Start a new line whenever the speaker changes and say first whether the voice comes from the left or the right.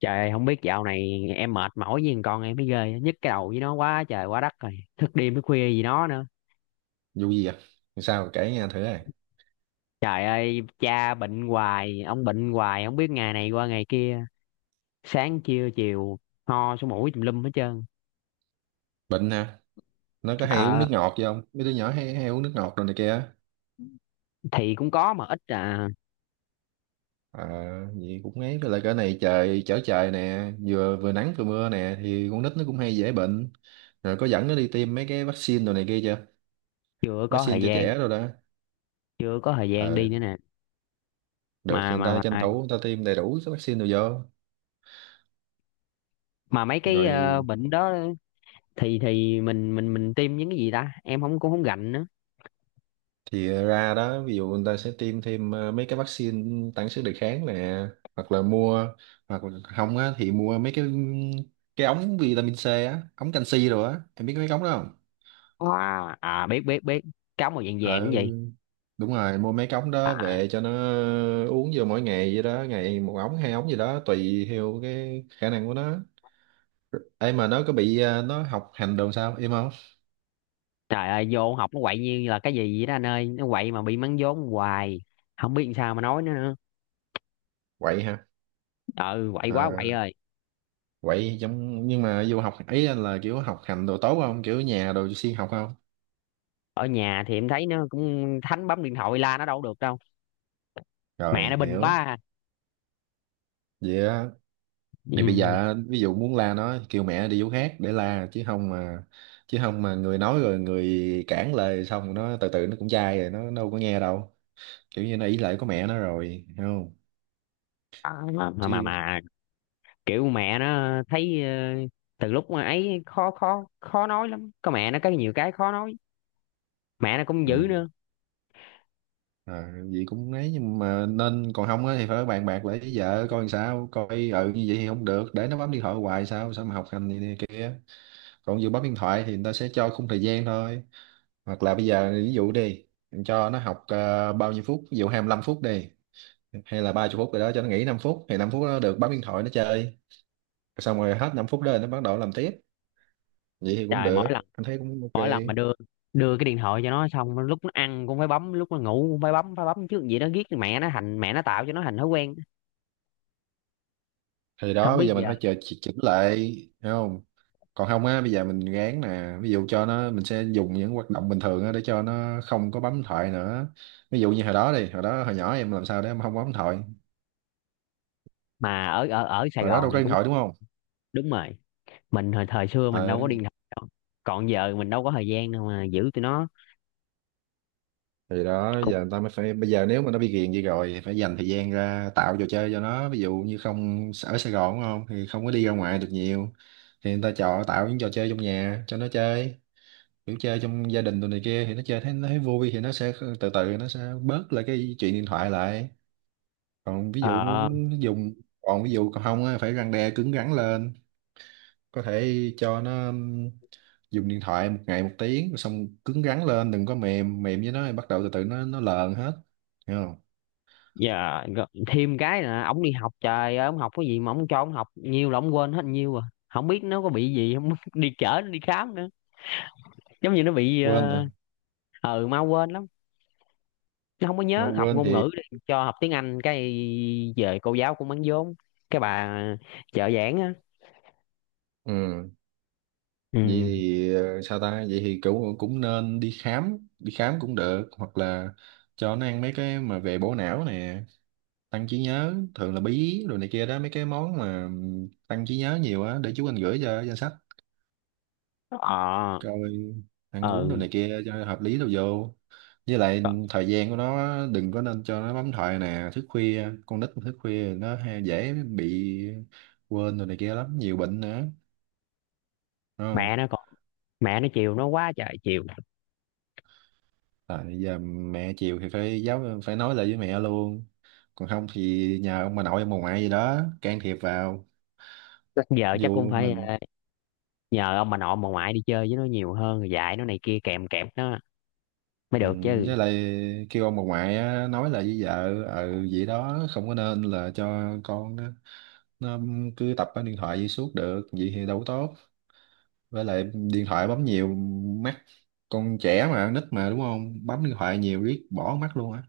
left: Trời không biết dạo này em mệt mỏi với thằng con em mới ghê, nhức cái đầu với nó quá trời quá đất rồi, thức đêm thức khuya gì nó nữa.
right: Vụ gì vậy? Sao kể nghe thử này.
left: Trời ơi, cha bệnh hoài, ông bệnh hoài, không biết, ngày này qua ngày kia, sáng trưa chiều ho sổ mũi tùm lum hết trơn.
right: Bệnh hả? Nó có hay uống
left: ờ
right: nước ngọt vậy không? Mấy đứa nhỏ hay hay uống nước ngọt rồi này kia á.
left: thì cũng có mà ít à.
right: À, vậy cũng ấy. Với lại cái này trời chở trời nè, vừa vừa nắng vừa mưa nè thì con nít nó cũng hay dễ bệnh. Rồi có dẫn nó đi tiêm mấy cái vaccine đồ này kia chưa?
left: Chưa có
right: Vaccine
left: thời
right: cho
left: gian.
right: trẻ rồi đó.
left: Chưa có thời gian đi
right: Ờ,
left: nữa nè.
right: được
left: mà
right: thì người
left: mà
right: ta tranh
left: mà,
right: thủ người ta tiêm đầy đủ cái vaccine rồi vô.
left: mà mấy cái
right: Rồi
left: bệnh đó, thì mình tiêm những cái gì ta, em không cũng không gành nữa.
right: thì ra đó, ví dụ người ta sẽ tiêm thêm mấy cái vaccine tăng sức đề kháng nè. Hoặc là mua, hoặc là không á thì mua mấy cái ống vitamin C á, ống canxi rồi á, em biết mấy cái ống đó không?
left: Wow. À, biết biết biết, cáo màu vàng vàng
right: Ừ,
left: cái gì.
right: đúng rồi, mua mấy cái ống đó
left: À.
right: về cho nó uống vô mỗi ngày vậy đó, ngày một ống hai ống gì đó tùy theo cái khả năng của nó. Em, mà nó có bị nó học hành đồ sao em không?
left: Trời ơi, vô học nó quậy như là cái gì vậy đó anh ơi. Nó quậy mà bị mắng vốn hoài. Không biết làm sao mà nói nữa nữa.
right: Quậy hả?
left: Ừ, quậy quá quậy
right: à,
left: ơi.
right: Quậy giống nhưng mà vô học ấy là kiểu học hành đồ tốt không, kiểu nhà đồ siêng học không?
left: Ở nhà thì em thấy nó cũng thánh bấm điện thoại, la nó đâu có được đâu. Mẹ nó
right: Rồi
left: bình quá
right: hiểu
left: à.
right: vậy á, thì bây
left: Ừ.
right: giờ ví dụ muốn la nó kêu mẹ đi chỗ khác để la, chứ không mà người nói rồi người cản lời xong nó từ từ nó cũng chai rồi, nó đâu có nghe đâu. Kiểu như nó ỷ lại có mẹ nó rồi, hiểu không?
left: Mà, mà
right: Chứ.
left: mà kiểu mẹ nó thấy từ lúc mà ấy khó, khó nói lắm. Có mẹ nó có nhiều cái khó nói. Mẹ nó cũng
right: Ừ.
left: dữ nữa.
right: À, vậy cũng ấy nhưng mà nên, còn không á thì phải bàn bạc lại với vợ coi làm sao coi. Ừ, như vậy thì không được để nó bấm điện thoại hoài, sao sao mà học hành gì nè. Còn ví dụ bấm điện thoại thì người ta sẽ cho khung thời gian thôi. Hoặc là bây giờ ví dụ đi, mình cho nó học bao nhiêu phút, ví dụ 25 phút đi, hay là 30 phút rồi đó cho nó nghỉ 5 phút, thì 5 phút nó được bấm điện thoại nó chơi, xong rồi hết 5 phút đó nó bắt đầu làm tiếp. Vậy thì cũng
left: Trời, mỗi
right: được,
left: lần
right: anh thấy cũng ok.
left: mỗi lần mà đưa đưa cái điện thoại cho nó, xong lúc nó ăn cũng phải bấm, lúc nó ngủ cũng phải bấm, phải bấm trước vậy đó. Ghét mẹ nó, thành mẹ nó tạo cho nó thành thói quen.
right: Thì
left: Không
right: đó bây
left: biết
right: giờ mình
left: giờ,
right: phải chờ chỉnh lại, thấy không? Còn không á bây giờ mình gán nè, ví dụ cho nó mình sẽ dùng những hoạt động bình thường á để cho nó không có bấm điện thoại nữa. Ví dụ như hồi đó đi hồi đó hồi nhỏ em làm sao để em không bấm điện thoại,
left: mà ở ở ở Sài
right: hồi đó
left: Gòn
right: đâu có
left: này
right: điện
left: cũng,
right: thoại đúng không?
left: đúng rồi, mình hồi thời xưa mình
right: Ờ,
left: đâu có điện thoại đâu. Còn giờ mình đâu có thời gian đâu mà giữ tụi nó.
right: thì đó
left: Cũng.
right: giờ người ta mới phải, bây giờ nếu mà nó bị ghiền gì rồi thì phải dành thời gian ra tạo trò chơi cho nó, ví dụ như không ở Sài Gòn đúng không thì không có đi ra ngoài được nhiều. Thì người ta chọn tạo những trò chơi trong nhà cho nó chơi, kiểu chơi trong gia đình tụi này kia thì nó chơi, thấy nó thấy vui thì nó sẽ từ từ nó sẽ bớt lại cái chuyện điện thoại lại. còn ví dụ
left: Ờ.
right: muốn dùng Còn ví dụ còn không á, phải răn đe cứng rắn lên, có thể cho nó dùng điện thoại một ngày một tiếng rồi xong, cứng rắn lên đừng có mềm mềm với nó thì bắt đầu từ từ nó lờn hết, hiểu không?
left: Giờ thêm cái là ổng đi học, trời ơi, ổng học cái gì mà ổng cho ổng học nhiều là ổng quên hết nhiều à. Không biết nó có bị gì không đi chở nó đi khám nữa. Giống như nó bị,
right: Quên à?
left: ờ ừ, mau quên lắm. Nó không có
right: Mà
left: nhớ, học
right: quên
left: ngôn
right: thì,
left: ngữ đi cho học tiếng Anh, cái về cô giáo cũng bán vốn, cái bà trợ giảng á.
right: ừ
left: Ừ.
right: vậy thì sao ta, vậy thì cũng cũng nên đi khám, đi khám cũng được, hoặc là cho nó ăn mấy cái mà về bổ não nè, tăng trí nhớ thường là bí rồi này kia đó mấy cái món mà tăng trí nhớ nhiều á, để chú anh gửi cho danh sách
left: Ờ.
right: coi. Ăn uống đồ
left: Ừ.
right: này kia cho hợp lý đâu vô. Với lại thời gian của nó đừng có nên cho nó bấm thoại nè, thức khuya, con nít mà thức khuya nó hay dễ bị quên rồi này kia lắm, nhiều bệnh nữa, đúng không?
left: Mẹ nó còn, mẹ nó chiều nó quá trời chiều.
right: Tại giờ mẹ chiều thì phải giáo, phải nói lại với mẹ luôn, còn không thì nhờ ông bà nội ông bà ngoại gì đó can thiệp vào,
left: Chắc giờ chắc cũng
right: dù
left: phải
right: mình.
left: nhờ ông bà nội bà ngoại đi chơi với nó nhiều hơn, rồi dạy nó này kia, kèm kẹp nó mới
right: Ừ,
left: được chứ.
right: với lại kêu ông bà ngoại á, nói là với vợ ừ vậy đó, không có nên là cho con nó cứ tập cái điện thoại vậy suốt được, vậy thì đâu có tốt. Với lại điện thoại bấm nhiều mắt, con trẻ mà, nít mà đúng không, bấm điện thoại nhiều riết bỏ mắt luôn á.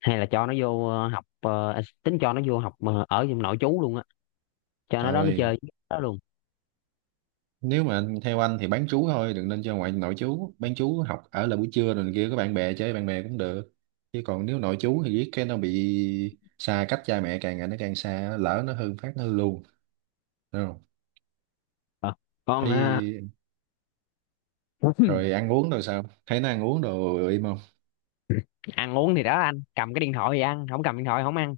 left: Hay là cho nó vô học, tính cho nó vô học ở trong nội trú luôn á, cho nó đó, nó chơi
right: Thôi,
left: với nó luôn.
right: nếu mà theo anh thì bán trú thôi, đừng nên cho ngoại, nội chú bán chú học ở là buổi trưa rồi này kia có bạn bè chơi bạn bè cũng được, chứ còn nếu nội chú thì riết cái nó bị xa cách cha mẹ, càng ngày nó càng xa, lỡ nó hư phát nó hư luôn. Đúng không?
left: Ờ, con ha.
right: Thấy. Rồi ăn uống, rồi sao thấy nó ăn uống đồ im không?
left: Ăn uống thì đó, anh, cầm cái điện thoại thì ăn, không cầm điện thoại không ăn.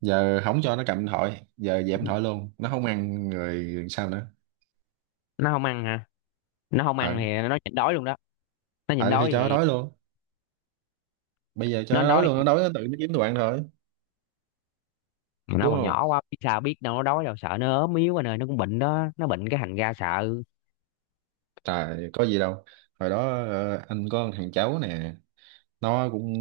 right: Giờ không cho nó cầm điện thoại, giờ dẹp điện thoại luôn nó không ăn rồi sao nữa?
left: Nó không ăn hả? Nó không
right: ờ
left: ăn thì nó nhịn đói luôn đó. Nó nhịn
right: ờ thì
left: đói
right: cho nó
left: thì,
right: đói luôn, bây giờ cho
left: nó
right: nó đói
left: đói,
right: luôn, nó đói nó tự nó kiếm đồ ăn thôi.
left: nó
right: Đúng
left: còn
right: không?
left: nhỏ quá biết sao, biết đâu nó đói đâu, sợ nó ốm yếu anh ơi, nó cũng bệnh đó, nó bệnh cái thành ra sợ.
right: Trời có gì đâu, hồi đó anh có thằng cháu nè, nó cũng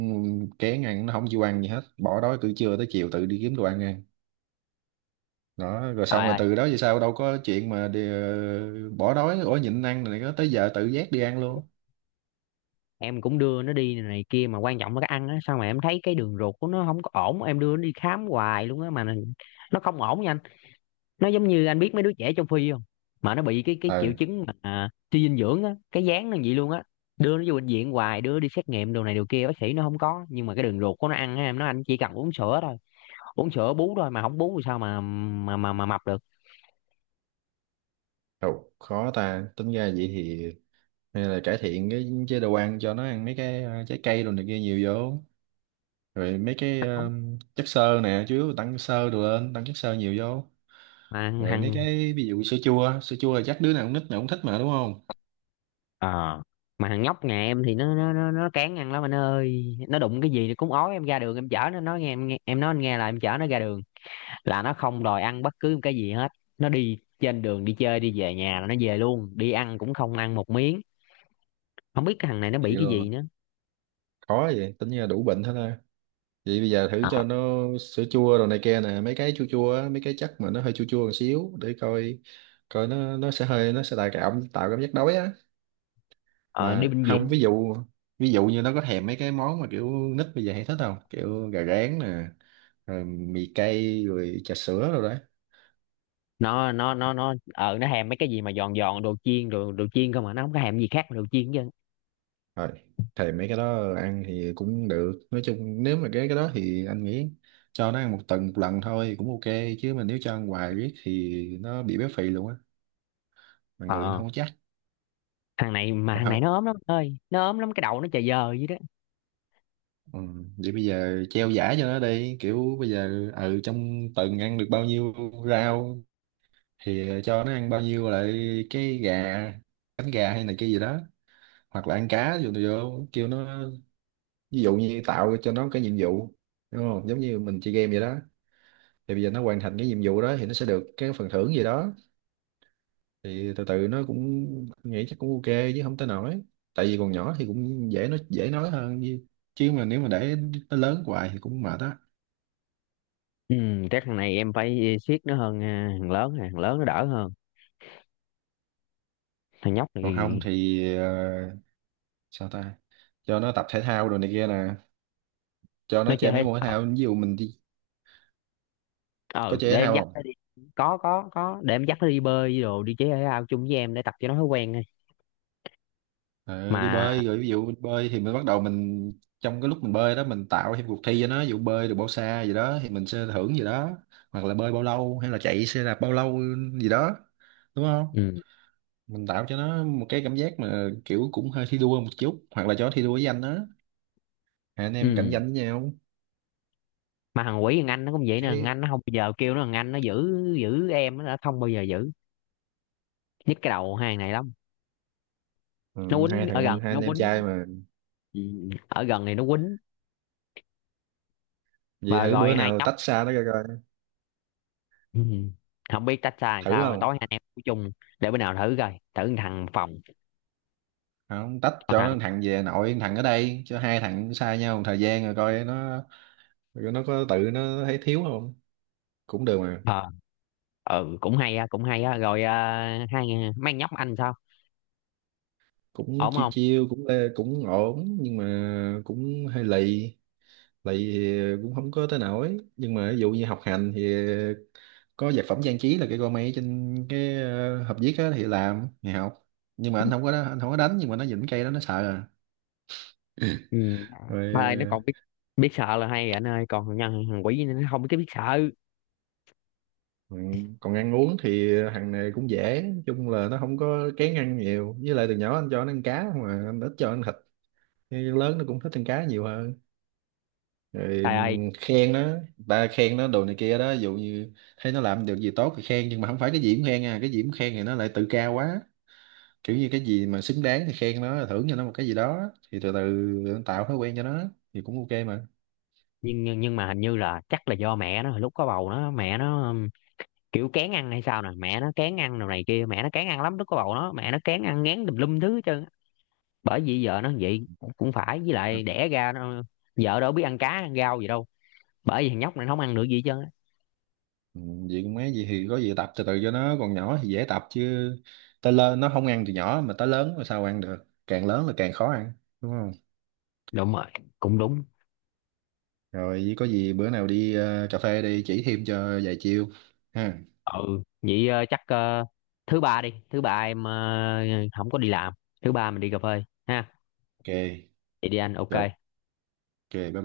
right: kén ăn, nó không chịu ăn gì hết, bỏ đói từ trưa tới chiều tự đi kiếm đồ ăn ăn, đó rồi xong
left: Trời
right: rồi
left: ơi,
right: từ đó về sau đâu có chuyện mà đi, bỏ đói, ủa nhịn ăn này có, tới giờ tự giác đi ăn luôn.
left: em cũng đưa nó đi này kia, mà quan trọng là cái ăn á, sao mà em thấy cái đường ruột của nó không có ổn, em đưa nó đi khám hoài luôn á, mà nó không ổn nha anh. Nó giống như anh biết mấy đứa trẻ trong phi không, mà nó bị cái triệu
right: Ừ.
left: chứng mà, suy dinh dưỡng á, cái dáng nó vậy luôn á. Đưa nó vô bệnh viện hoài, đưa nó đi xét nghiệm đồ này đồ kia, bác sĩ nó không có, nhưng mà cái đường ruột của nó ăn á, em nói anh, chỉ cần uống sữa thôi, uống sữa bú thôi, mà không bú thì sao mà mà mập được.
right: Ồ, khó ta, tính ra vậy thì hay là cải thiện cái chế độ ăn, cho nó ăn mấy cái trái cây đồ này kia nhiều vô, rồi mấy cái
left: Không.
right: chất xơ nè, chứ tăng xơ đồ lên tăng chất xơ nhiều vô.
left: Mà
right: Rồi mấy
left: hằng.
right: cái ví dụ sữa chua, sữa chua là chắc đứa nào cũng, nít nào cũng thích mà, đúng không?
left: Ờ, mà thằng nhóc nhà em thì nó cán ăn lắm anh ơi, nó đụng cái gì cũng ói. Em ra đường em chở nó, nói nghe em, nghe em nói anh nghe, là em chở nó ra đường là nó không đòi ăn bất cứ một cái gì hết. Nó đi trên đường, đi chơi đi về nhà là nó về luôn, đi ăn cũng không ăn một miếng. Không biết cái thằng này nó
right: Vậy
left: bị cái
right: là
left: gì nữa.
right: khó, vậy tính ra đủ bệnh hết ha. Vậy bây giờ thử
left: ờ,
right: cho nó sữa chua đồ này kia nè, mấy cái chua chua á, mấy cái chất mà nó hơi chua chua một xíu để coi, coi nó sẽ hơi, nó sẽ tạo cảm giác đói á.
left: ờ, Đi
right: Mà
left: bệnh
right: không
left: viện.
right: ví dụ như nó có thèm mấy cái món mà kiểu nít bây giờ hay thích không, kiểu gà rán nè, rồi mì cay rồi trà sữa rồi đấy.
left: Nó thèm mấy cái gì mà giòn giòn, đồ chiên, đồ đồ chiên không, mà nó không có thèm gì khác mà đồ chiên chứ.
right: Rồi thèm mấy cái đó ăn thì cũng được, nói chung nếu mà cái đó thì anh nghĩ cho nó ăn một tuần một lần thôi cũng ok, chứ mà nếu cho ăn hoài riết thì nó bị béo phì luôn á, mà
left: Ờ.
right: người nó
left: Ờ,
right: không có chắc,
left: thằng này, mà
right: còn
left: thằng này
right: không.
left: nó ốm lắm anh ơi, nó ốm lắm, cái đầu nó chà giờ vậy đó.
right: Ừ. Vậy bây giờ treo giải cho nó đi, kiểu bây giờ ừ trong tuần ăn được bao nhiêu rau thì cho nó ăn bao nhiêu lại, cái gà, cánh gà hay này kia gì đó, hoặc là ăn cá vô, kêu nó. Ví dụ như tạo cho nó cái nhiệm vụ, đúng không, giống như mình chơi game vậy đó. Thì bây giờ nó hoàn thành cái nhiệm vụ đó thì nó sẽ được cái phần thưởng gì đó, thì từ từ nó cũng nghĩ chắc cũng ok, chứ không tới nổi, tại vì còn nhỏ thì cũng dễ, nó dễ nói hơn. Như chứ mà nếu mà để nó lớn hoài thì cũng mệt á.
left: Ừ, chắc thằng này em phải siết nó hơn. À, thằng lớn, à, thằng lớn nó đỡ hơn. Thằng nhóc
right: Còn không
left: này.
right: thì sao ta, cho nó tập thể thao rồi này kia nè, cho nó
left: Nó chơi
right: chơi
left: thể
right: mấy môn thể
left: thao.
right: thao, ví dụ mình đi, có
left: Ờ,
right: chơi
left: để
right: thể
left: em
right: thao
left: dắt
right: không?
left: nó đi. Có, để em dắt nó đi bơi đi đồ, đi chơi thể thao chung với em để tập cho nó thói quen thôi.
right: Ờ, đi
left: Mà.
right: bơi rồi, ví dụ mình bơi thì mình bắt đầu mình, trong cái lúc mình bơi đó mình tạo thêm cuộc thi cho nó, ví dụ bơi được bao xa gì đó thì mình sẽ thưởng gì đó, hoặc là bơi bao lâu hay là chạy xe đạp bao lâu gì đó, đúng không?
left: Ừ.
right: Mình tạo cho nó một cái cảm giác mà kiểu cũng hơi thi đua một chút, hoặc là cho nó thi đua với anh đó, hai anh em cạnh
left: Ừ.
right: tranh với nhau,
left: Mà thằng quỷ thằng anh nó cũng vậy nè, thằng
right: cái
left: anh nó không bao giờ kêu nó, thằng anh nó giữ giữ em nó đã không bao giờ giữ. Nhức cái đầu hai thằng này lắm.
right: ừ,
left: Nó quýnh, ở gần
right: hai
left: nó
right: anh em
left: quýnh.
right: trai mà.
left: Ừ. Ở gần này nó quýnh.
right: Vậy
left: Mà
right: thử
left: rồi
right: bữa
left: hai
right: nào
left: nhóc.
right: tách xa nó coi coi,
left: Ừ. Không biết tách ra làm
right: thử
left: sao, tối
right: không?
left: hai anh em ngủ chung. Để bữa nào thử coi, thử thằng phòng.
right: Không, tách
left: Còn
right: cho
left: thằng.
right: nó thằng về nội, thằng ở đây cho hai thằng xa nhau một thời gian rồi coi nó, rồi nó có tự nó thấy thiếu không? Cũng được mà,
left: Ờ. Ừ, cũng hay á, cũng hay á rồi. À, hai, mang nhóc anh sao?
right: cũng
left: Ổn
right: chiêu
left: không?
right: chiêu cũng cũng ổn nhưng mà cũng hơi lì, lì thì cũng không có tới nổi, nhưng mà ví dụ như học hành thì có vật phẩm trang trí là cái con máy trên cái hộp viết á thì làm, ngày học. Nhưng mà anh không có đánh nhưng mà nó dính cây đó nó sợ à.
left: Ừ. Thôi nó
right: Rồi
left: còn biết, biết sợ là hay rồi anh ơi, còn nhân thằng quỷ nó không biết biết sợ.
right: ừ, còn ăn uống thì hàng này cũng dễ, nói chung là nó không có kén ăn nhiều, với lại từ nhỏ anh cho nó ăn cá không mà anh ít cho ăn thịt, nhưng lớn nó cũng thích ăn cá nhiều hơn. Rồi
left: Trời ơi.
right: khen nó, ta khen nó đồ này kia đó, ví dụ như thấy nó làm được gì tốt thì khen, nhưng mà không phải cái gì cũng khen à, cái gì cũng khen thì nó lại tự cao quá, kiểu như cái gì mà xứng đáng thì khen nó, thưởng cho nó một cái gì đó thì từ từ tạo thói quen cho nó thì cũng ok mà.
left: Nhưng mà hình như là chắc là do mẹ nó hồi lúc có bầu nó, mẹ nó kiểu kén ăn hay sao nè, mẹ nó kén ăn đồ này kia, mẹ nó kén ăn lắm, lúc có bầu nó mẹ nó kén ăn, ngán tùm lum thứ hết trơn á. Bởi vì vợ nó vậy cũng phải, với
right: À.
left: lại đẻ ra nó, vợ đâu biết ăn cá ăn rau gì đâu, bởi vì thằng nhóc này nó không ăn được gì hết trơn á.
right: Ừ, vậy cũng mấy gì thì có gì tập từ từ cho nó, còn nhỏ thì dễ tập, chứ tới lớn nó không ăn, từ nhỏ mà tới lớn mà sao ăn được, càng lớn là càng khó ăn, đúng không?
left: Đúng rồi, cũng đúng.
right: Rồi với có gì bữa nào đi cà phê đi chỉ thêm cho vài chiêu, ha?
left: Ừ vậy, chắc, thứ ba đi, thứ ba em không có đi làm, thứ ba mình đi cà phê ha.
right: Ok
left: Vậy đi anh, ok.
right: rồi, ok bye bye.